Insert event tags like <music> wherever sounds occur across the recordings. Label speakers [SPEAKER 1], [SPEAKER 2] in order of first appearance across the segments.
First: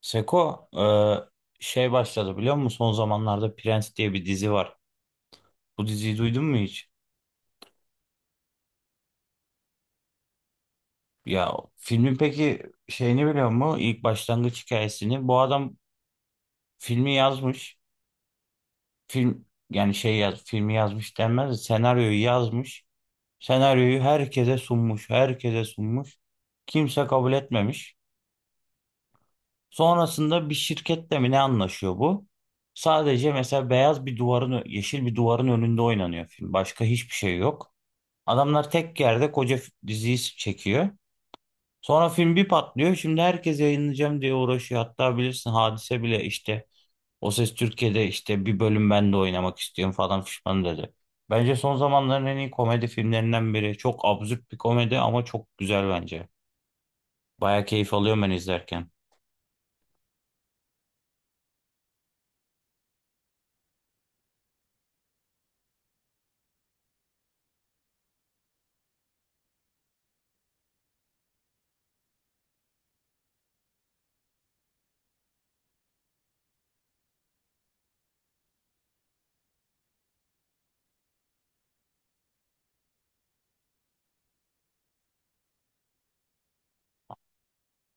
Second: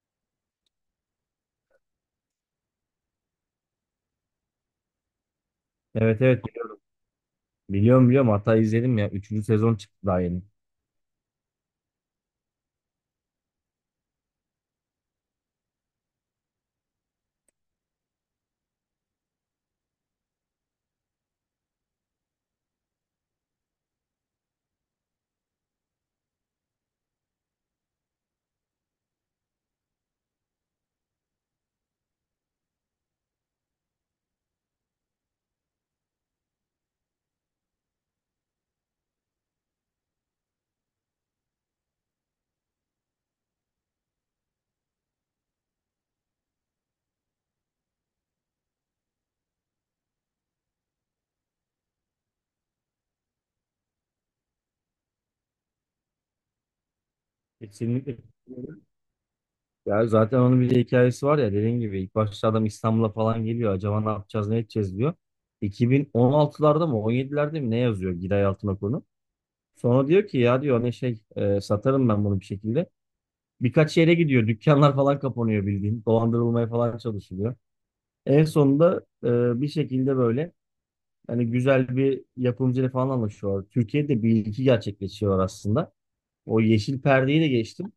[SPEAKER 1] Seko şey başladı biliyor musun? Son zamanlarda Prens diye bir dizi var. Bu diziyi
[SPEAKER 2] Evet
[SPEAKER 1] duydun
[SPEAKER 2] evet
[SPEAKER 1] mu
[SPEAKER 2] biliyorum
[SPEAKER 1] hiç?
[SPEAKER 2] biliyorum biliyorum. Hatta izledim ya, üçüncü sezon çıktı daha yeni.
[SPEAKER 1] Ya filmin peki şeyini biliyor musun? İlk başlangıç hikayesini. Bu adam filmi yazmış. Film yani şey filmi yazmış denmez de senaryoyu yazmış. Senaryoyu herkese sunmuş. Herkese sunmuş. Kimse kabul etmemiş. Sonrasında bir şirketle mi ne anlaşıyor bu? Sadece mesela beyaz bir duvarın, yeşil bir duvarın önünde oynanıyor film. Başka hiçbir şey yok. Adamlar tek yerde koca diziyi çekiyor. Sonra film bir patlıyor. Şimdi herkes yayınlayacağım diye uğraşıyor. Hatta bilirsin Hadise bile işte O Ses Türkiye'de işte bir bölüm ben de oynamak istiyorum falan fişman dedi. Bence son zamanların en iyi komedi filmlerinden biri. Çok absürt bir komedi ama çok güzel bence. Baya keyif
[SPEAKER 2] Kesinlikle.
[SPEAKER 1] alıyorum ben izlerken.
[SPEAKER 2] Ya zaten onun bir de hikayesi var ya, dediğin gibi ilk başta adam İstanbul'a falan geliyor, acaba ne yapacağız ne edeceğiz diyor. 2016'larda mı 17'lerde mi ne yazıyor Giray Altınok'unu. Sonra diyor ki ya diyor ne şey satarım ben bunu bir şekilde. Birkaç yere gidiyor, dükkanlar falan kapanıyor, bildiğin dolandırılmaya falan çalışılıyor. En sonunda bir şekilde böyle hani güzel bir yapımcıyla falan anlaşıyorlar. Türkiye'de bir ilki gerçekleşiyor aslında. O yeşil perdeyi de geçtim.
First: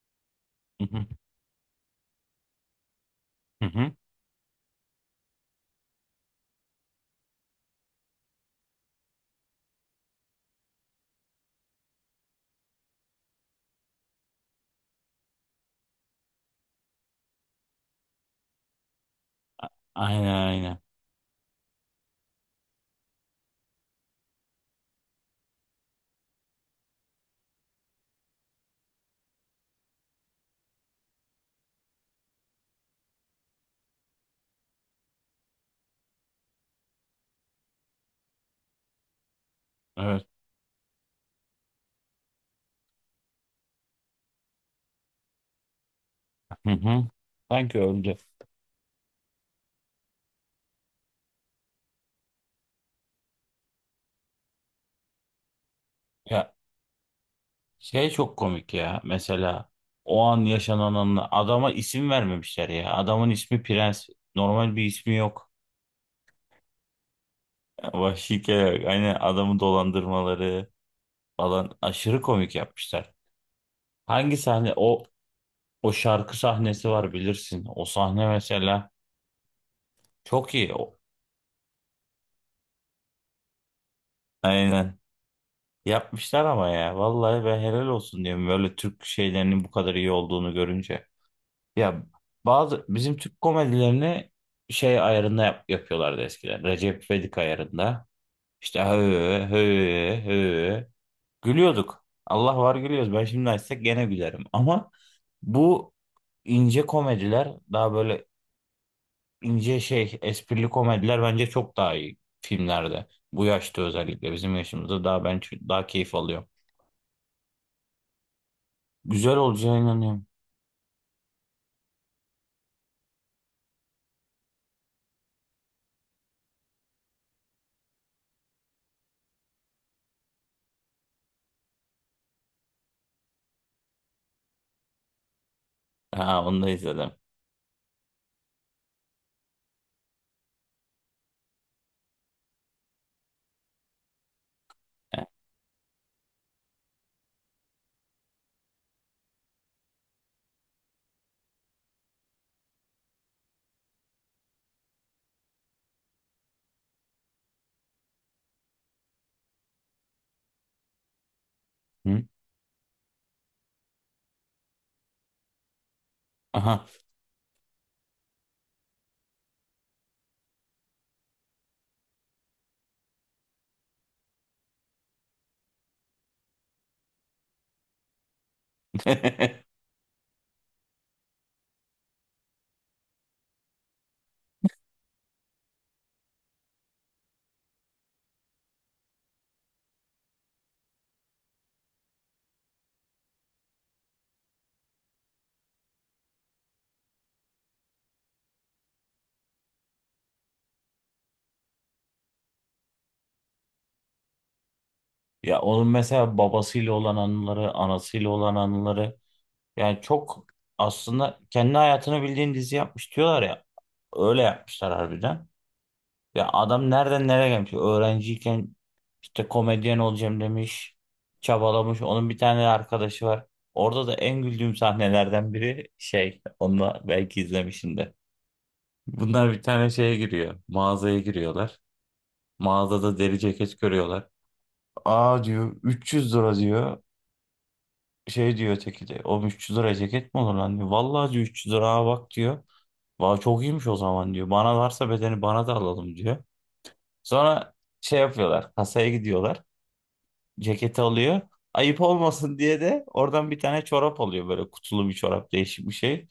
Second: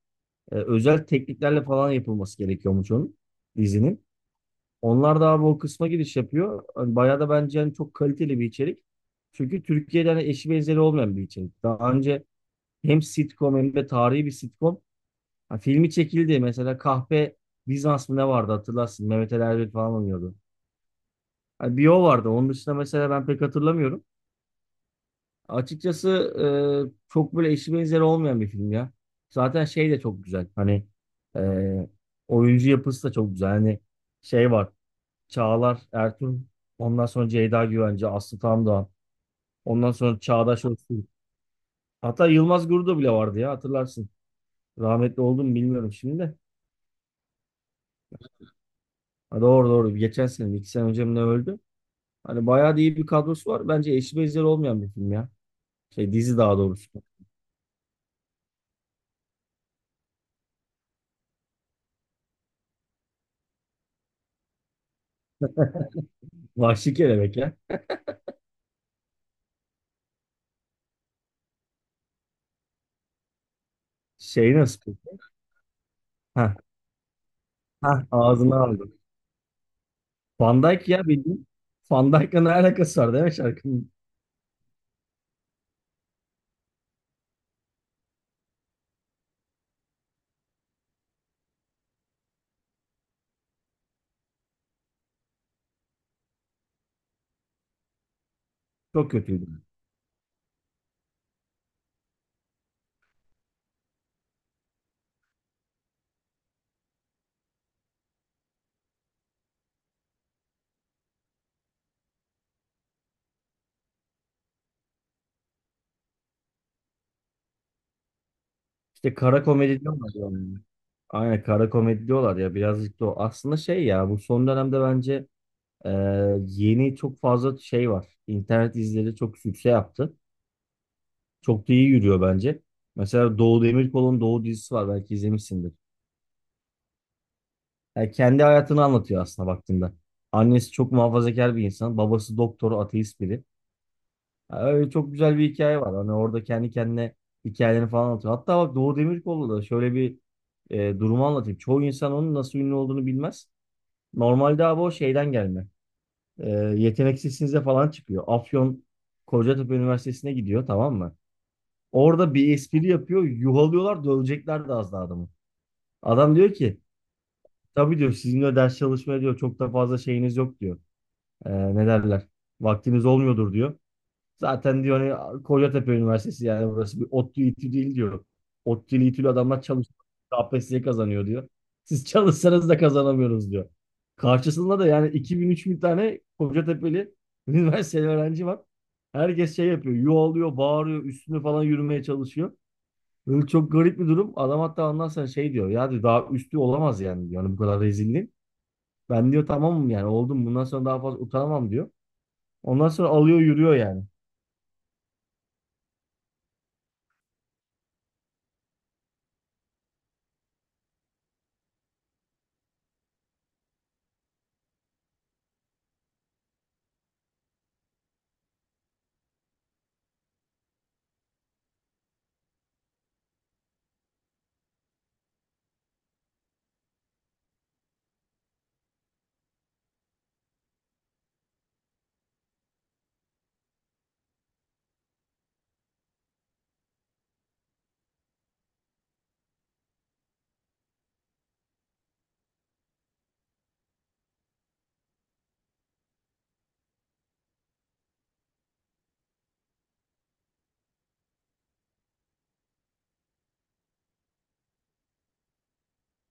[SPEAKER 1] Hı hı.
[SPEAKER 2] Özel tekniklerle falan yapılması gerekiyormuş onun
[SPEAKER 1] Hı hı.
[SPEAKER 2] dizinin. Onlar da abi o kısma giriş yapıyor. Hani bayağı da bence hani çok kaliteli bir içerik. Çünkü Türkiye'de hani eşi benzeri olmayan bir içerik. Daha önce hem sitcom hem de tarihi bir sitcom. Ha, filmi çekildi. Mesela Kahpe Bizans mı ne vardı hatırlarsın. Mehmet Ali Erbil falan
[SPEAKER 1] Aynen,
[SPEAKER 2] oynuyordu.
[SPEAKER 1] aynen.
[SPEAKER 2] Ha, bir o vardı. Onun dışında mesela ben pek hatırlamıyorum. Açıkçası çok böyle eşi benzeri olmayan bir film ya. Zaten şey de çok güzel. Hani e, oyuncu yapısı da çok güzel. Hani şey var. Çağlar Ertuğrul. Ondan sonra Ceyda Güvenci, Aslı Tamdağ. Ondan sonra
[SPEAKER 1] Evet.
[SPEAKER 2] Çağdaş Öztürk. Hatta Yılmaz Guru'da bile vardı ya, hatırlarsın. Rahmetli oldu mu bilmiyorum şimdi de.
[SPEAKER 1] Hı hı. Sanki öldü.
[SPEAKER 2] Ha, doğru doğru. Geçen sene, 2 sene önce mi ne öldü? Hani bayağı da iyi bir kadrosu var. Bence eşi benzeri olmayan bir film ya. Şey, dizi
[SPEAKER 1] Ya
[SPEAKER 2] daha doğrusu.
[SPEAKER 1] şey çok komik ya. Mesela o an yaşananın adama isim vermemişler ya. Adamın ismi Prens. Normal bir ismi yok.
[SPEAKER 2] Vahşi Kelebek ya.
[SPEAKER 1] Vahşice hani adamı dolandırmaları falan aşırı komik yapmışlar. Hangi
[SPEAKER 2] Şey
[SPEAKER 1] sahne
[SPEAKER 2] nasıl?
[SPEAKER 1] o? O şarkı
[SPEAKER 2] Heh.
[SPEAKER 1] sahnesi var bilirsin. O
[SPEAKER 2] Hah,
[SPEAKER 1] sahne
[SPEAKER 2] ağzına
[SPEAKER 1] mesela
[SPEAKER 2] aldım.
[SPEAKER 1] çok
[SPEAKER 2] Van
[SPEAKER 1] iyi.
[SPEAKER 2] Dijk ya bildiğin. Van Dijk'la ne alakası var değil mi şarkının?
[SPEAKER 1] Aynen. Yapmışlar ama ya. Vallahi ben helal olsun diyorum böyle Türk şeylerinin bu kadar iyi olduğunu görünce. Ya bazı bizim Türk komedilerini şey ayarında yapıyorlardı eskiden. Recep İvedik ayarında. İşte hı
[SPEAKER 2] Çok
[SPEAKER 1] hı
[SPEAKER 2] kötüydü.
[SPEAKER 1] hı. Gülüyorduk. Allah var gülüyoruz. Ben şimdi açsak gene gülerim. Ama bu ince komediler daha böyle ince şey esprili komediler bence çok daha iyi filmlerde. Bu yaşta özellikle bizim yaşımızda daha keyif alıyorum.
[SPEAKER 2] İşte
[SPEAKER 1] Güzel
[SPEAKER 2] kara
[SPEAKER 1] olacağına
[SPEAKER 2] komedi diyorlar
[SPEAKER 1] inanıyorum.
[SPEAKER 2] ya ona. Aynen, kara komedi diyorlar ya, birazcık da o. Aslında şey ya, bu son dönemde bence e, yeni çok fazla şey var. İnternet dizileri çok sükse yaptı. Çok da iyi yürüyor bence. Mesela Doğu Demirkol'un Doğu dizisi var, belki izlemişsindir.
[SPEAKER 1] Ha, onu da izledim.
[SPEAKER 2] Yani kendi hayatını anlatıyor aslında baktığında. Annesi çok muhafazakar bir insan. Babası doktor, ateist biri. Ha, öyle çok güzel bir hikaye var. Hani orada kendi kendine hikayelerini falan anlatıyor. Hatta bak Doğu Demirkol'da da şöyle bir durumu anlatayım. Çoğu insan onun nasıl ünlü olduğunu bilmez. Normalde abi o şeyden gelme. E, Yeteneksizsinize falan çıkıyor. Afyon Kocatepe Üniversitesi'ne gidiyor, tamam mı?
[SPEAKER 1] Hı?
[SPEAKER 2] Orada bir espri yapıyor. Yuhalıyorlar, dövecekler de az daha adamı. Adam diyor ki
[SPEAKER 1] Aha.
[SPEAKER 2] tabii diyor sizinle ders çalışmaya diyor çok da fazla şeyiniz yok diyor. E, ne derler? Vaktiniz olmuyordur diyor. Zaten diyor hani Kocatepe Üniversitesi yani burası bir ODTÜ İTÜ değil diyor. ODTÜ'lü İTÜ'lü adamlar
[SPEAKER 1] <laughs>
[SPEAKER 2] çalışıyor. KPSS kazanıyor diyor. Siz çalışsanız da kazanamıyoruz diyor. Karşısında da yani 2 bin 3 bin tane Kocatepe'li <laughs> üniversiteli öğrenci var. Herkes şey yapıyor. Yuvalıyor, bağırıyor, üstüne falan yürümeye çalışıyor. Böyle çok garip bir durum. Adam hatta ondan sonra şey diyor. Ya diyor, daha üstü olamaz yani diyor. Hani bu kadar rezilliğin. Ben diyor tamamım yani oldum. Bundan sonra daha fazla utanamam diyor. Ondan sonra alıyor yürüyor yani.
[SPEAKER 1] Ya onun mesela babasıyla olan anıları, anasıyla olan anıları yani çok aslında kendi hayatını bildiğin dizi yapmış diyorlar ya. Öyle yapmışlar harbiden. Ya adam nereden nereye gelmiş? Öğrenciyken işte komedyen olacağım demiş. Çabalamış. Onun bir tane arkadaşı var. Orada da en güldüğüm sahnelerden biri şey. Onu da belki izlemişsindir. Bunlar bir tane şeye giriyor. Mağazaya giriyorlar. Mağazada deri ceket görüyorlar. Aa diyor, 300 lira diyor. Şey diyor öteki de, o 300 liraya ceket mi olur lan diyor. Vallahi diyor, 300 lira bak diyor. Vallahi çok iyiymiş o zaman diyor. Bana varsa bedeni, bana da alalım diyor. Sonra şey yapıyorlar, kasaya gidiyorlar. Ceketi alıyor. Ayıp olmasın diye de oradan bir tane çorap alıyor, böyle kutulu bir çorap, değişik bir şey.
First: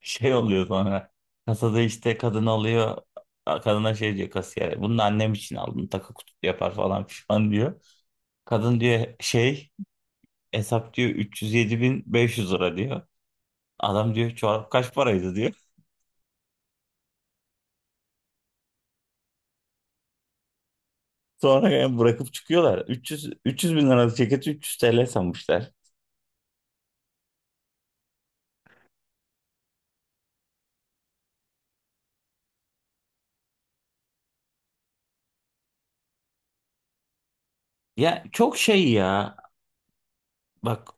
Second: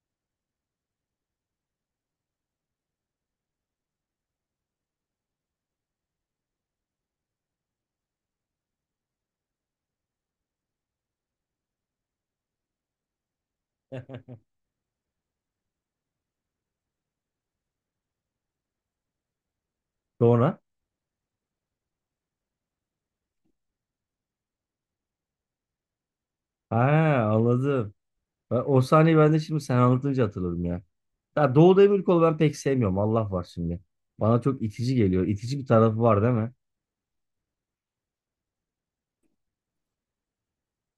[SPEAKER 1] Şey oluyor sonra, kasada işte kadın alıyor. Kadına şey diyor, kasiyere. Bunu da annem için aldım, takı kutu yapar falan pişman diyor. Kadın diyor şey, hesap diyor 307.500 lira diyor. Adam diyor,
[SPEAKER 2] <laughs>
[SPEAKER 1] çorap kaç paraydı diyor.
[SPEAKER 2] Sonra
[SPEAKER 1] Sonra yani bırakıp çıkıyorlar. 300, 300 bin liralık ceketi 300 TL sanmışlar.
[SPEAKER 2] ha, anladım. O sahneyi ben de şimdi sen anlatınca hatırladım ya. Ya Doğu Demirkol'u ben pek sevmiyorum. Allah var şimdi. Bana çok itici geliyor. İtici bir tarafı var değil mi?
[SPEAKER 1] Ya çok şey ya. Bak,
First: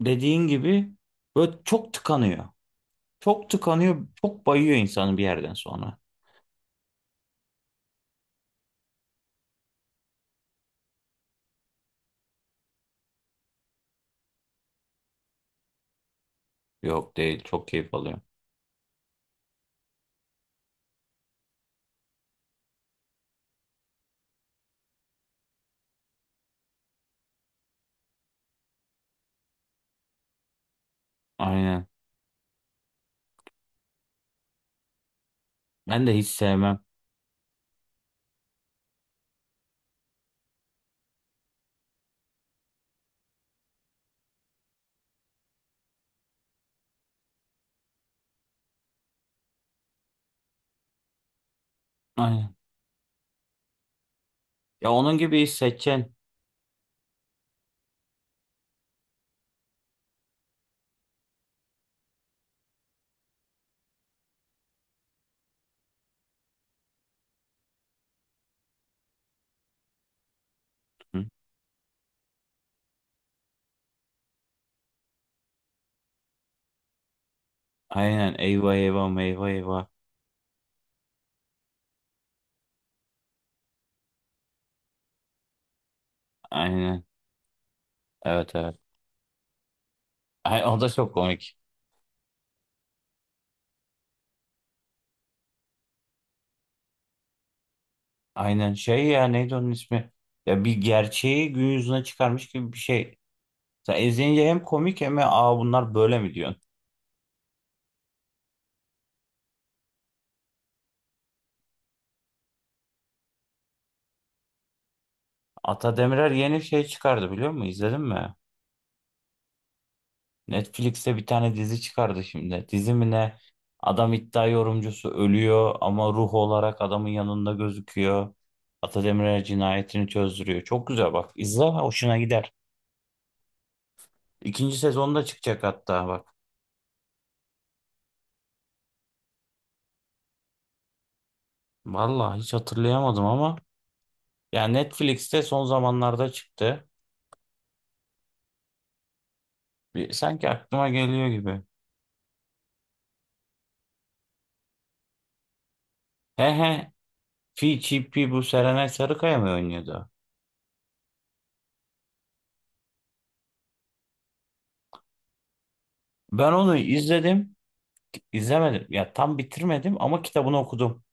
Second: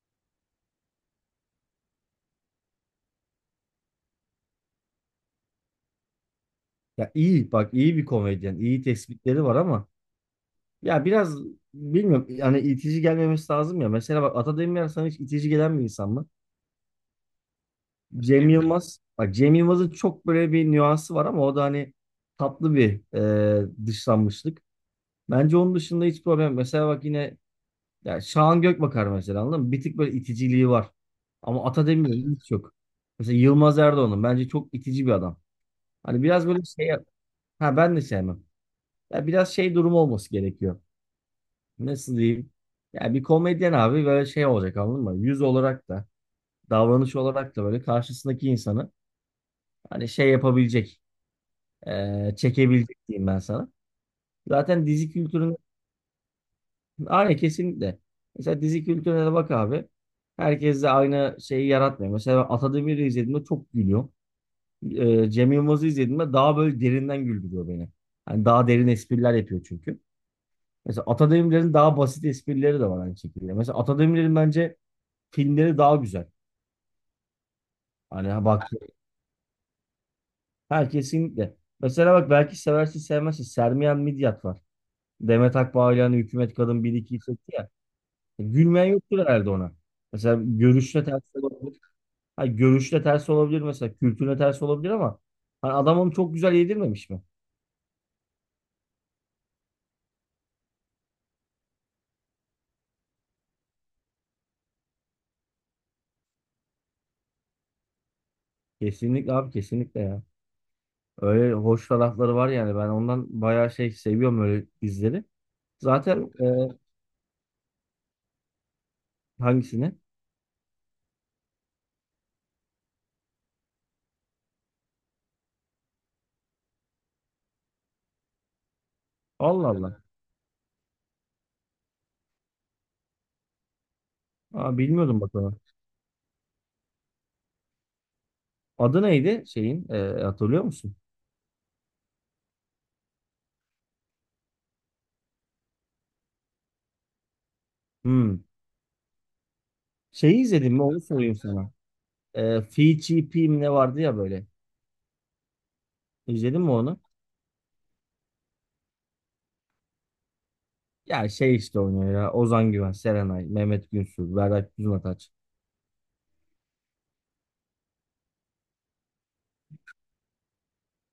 [SPEAKER 1] dediğin gibi böyle çok tıkanıyor. Çok tıkanıyor. Çok bayıyor insanı bir yerden sonra.
[SPEAKER 2] Ya iyi bak, iyi bir komedyen. İyi tespitleri var ama ya biraz bilmiyorum yani itici gelmemesi lazım ya. Mesela bak Ata Demirer sana hiç itici gelen bir insan mı?
[SPEAKER 1] Yok, değil. Çok keyif alıyor.
[SPEAKER 2] Cem Yılmaz. Bak Cem Yılmaz'ın çok böyle bir nüansı var ama o da hani tatlı bir dışlanmışlık. Bence onun dışında hiç problem. Mesela bak yine, ya Şahan Gökbakar mesela, anladın mı? Bir tık böyle iticiliği var. Ama
[SPEAKER 1] Aynen.
[SPEAKER 2] Ata Demirer'in hiç yok. Mesela Yılmaz Erdoğan'ın bence çok itici bir adam.
[SPEAKER 1] Ben de
[SPEAKER 2] Hani
[SPEAKER 1] hiç
[SPEAKER 2] biraz böyle
[SPEAKER 1] sevmem.
[SPEAKER 2] şey, ha ben de sevmem. Ya biraz şey durumu olması gerekiyor. Nasıl diyeyim? Ya bir komedyen abi böyle şey olacak, anladın mı? Yüz olarak da davranış olarak da böyle karşısındaki insanı hani şey yapabilecek,
[SPEAKER 1] Aynen.
[SPEAKER 2] çekebilecek diyeyim ben sana. Zaten
[SPEAKER 1] Ya
[SPEAKER 2] dizi
[SPEAKER 1] onun gibi
[SPEAKER 2] kültüründe
[SPEAKER 1] seçen.
[SPEAKER 2] aynen kesinlikle. Mesela dizi kültürüne de bak abi. Herkes de aynı şeyi yaratmıyor. Mesela ben Atademir'i izlediğimde çok gülüyorum. Cem Yılmaz'ı izlediğimde daha böyle derinden güldürüyor beni. Hani daha derin espriler yapıyor çünkü. Mesela Atademir'in daha basit esprileri de var aynı şekilde. Mesela Atademir'in bence filmleri daha güzel.
[SPEAKER 1] Aynen.
[SPEAKER 2] Hani bak
[SPEAKER 1] Eyvah, eyvah, eyvah, eyvah.
[SPEAKER 2] her kesinlikle. Mesela bak belki seversin sevmezsin. Sermiyan Midyat var. Demet Akbağ ile hani Hükümet Kadın bir
[SPEAKER 1] Aynen.
[SPEAKER 2] 2'yi çekti ya.
[SPEAKER 1] Evet, evet.
[SPEAKER 2] Gülmeyen yoktur herhalde ona. Mesela
[SPEAKER 1] Ay, o da
[SPEAKER 2] görüşle
[SPEAKER 1] çok
[SPEAKER 2] ters de
[SPEAKER 1] komik.
[SPEAKER 2] olabilir. Ha, görüşte ters olabilir mesela. Kültürle ters olabilir ama hani adam onu çok güzel yedirmemiş mi?
[SPEAKER 1] Aynen, şey ya neydi onun ismi? Ya bir gerçeği gün yüzüne çıkarmış gibi bir şey. Sen izleyince hem komik hem de aa bunlar böyle mi diyorsun?
[SPEAKER 2] Kesinlikle abi, kesinlikle ya. Öyle hoş tarafları var yani. Ben ondan bayağı şey seviyorum, öyle dizileri.
[SPEAKER 1] Ata
[SPEAKER 2] Zaten
[SPEAKER 1] Demirer yeni şey çıkardı, biliyor musun? İzledin mi?
[SPEAKER 2] hangisini?
[SPEAKER 1] Netflix'te bir tane dizi çıkardı şimdi. Dizi mi ne? Adam iddia yorumcusu ölüyor ama ruh olarak adamın yanında gözüküyor. Ata Demirer
[SPEAKER 2] Allah Allah.
[SPEAKER 1] cinayetini çözdürüyor. Çok güzel bak. İzle, hoşuna gider. İkinci
[SPEAKER 2] Aa, bilmiyordum
[SPEAKER 1] sezonda
[SPEAKER 2] bak onu.
[SPEAKER 1] çıkacak hatta bak.
[SPEAKER 2] Adı neydi şeyin? E, hatırlıyor musun?
[SPEAKER 1] Vallahi hiç hatırlayamadım ama. Ya Netflix'te son zamanlarda çıktı.
[SPEAKER 2] Hmm.
[SPEAKER 1] Bir,
[SPEAKER 2] Şeyi
[SPEAKER 1] sanki
[SPEAKER 2] izledin mi?
[SPEAKER 1] aklıma
[SPEAKER 2] Onu
[SPEAKER 1] geliyor
[SPEAKER 2] sorayım
[SPEAKER 1] gibi.
[SPEAKER 2] sana. E, Fi Chi Pi mi ne vardı ya böyle.
[SPEAKER 1] He
[SPEAKER 2] İzledin mi
[SPEAKER 1] he.
[SPEAKER 2] onu?
[SPEAKER 1] Fi Chi Pi bu Serenay Sarıkaya mı oynuyordu?
[SPEAKER 2] Ya şey işte oynuyor ya. Ozan Güven, Serenay, Mehmet Günsür, Berrak Düzmataç.
[SPEAKER 1] Ben onu izledim. İzlemedim. Ya tam bitirmedim ama kitabını okudum.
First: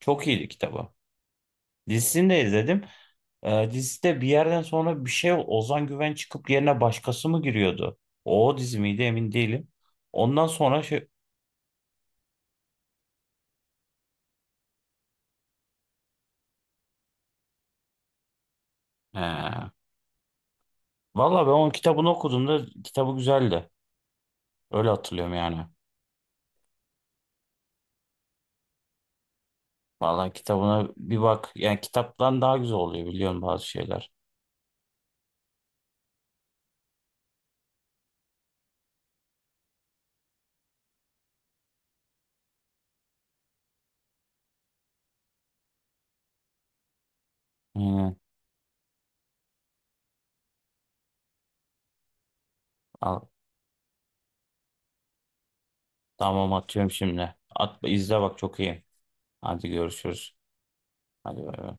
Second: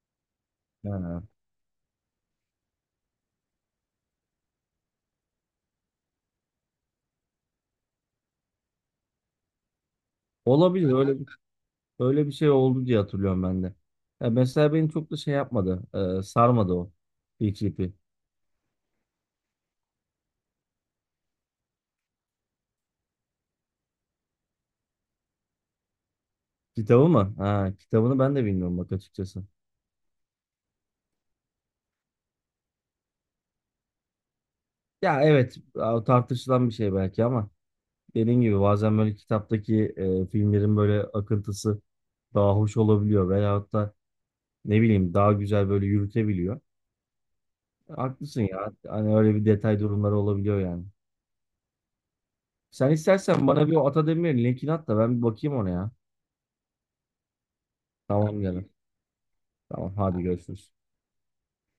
[SPEAKER 1] Çok iyiydi kitabı.
[SPEAKER 2] Ha.
[SPEAKER 1] Dizisini de izledim. Dizide bir yerden sonra bir şey Ozan Güven çıkıp yerine başkası mı giriyordu? O dizi miydi emin değilim. Ondan sonra
[SPEAKER 2] Olabilir
[SPEAKER 1] şey...
[SPEAKER 2] öyle, öyle bir şey oldu diye hatırlıyorum ben de. Ya mesela beni çok da şey yapmadı, sarmadı o PGP.
[SPEAKER 1] He. Valla ben onun kitabını okuduğumda kitabı güzeldi. Öyle hatırlıyorum yani.
[SPEAKER 2] Kitabı mı? Ha, kitabını ben de bilmiyorum bak açıkçası.
[SPEAKER 1] Valla kitabına bir bak. Yani kitaptan daha güzel oluyor, biliyorum bazı şeyler.
[SPEAKER 2] Ya evet tartışılan bir şey belki ama dediğim gibi bazen böyle kitaptaki filmlerin böyle akıntısı daha hoş olabiliyor veyahut da ne bileyim daha güzel böyle yürütebiliyor. E,
[SPEAKER 1] Hı,
[SPEAKER 2] haklısın ya. Hani öyle bir detay durumları olabiliyor yani. Sen
[SPEAKER 1] al.
[SPEAKER 2] istersen bana bir o Atademir'in linkini at da ben bir bakayım ona ya.
[SPEAKER 1] Tamam, atıyorum şimdi. At, izle bak
[SPEAKER 2] Tamam
[SPEAKER 1] çok
[SPEAKER 2] canım.
[SPEAKER 1] iyi. Hadi
[SPEAKER 2] Tamam hadi
[SPEAKER 1] görüşürüz.
[SPEAKER 2] görüşürüz.
[SPEAKER 1] Hadi bay bay.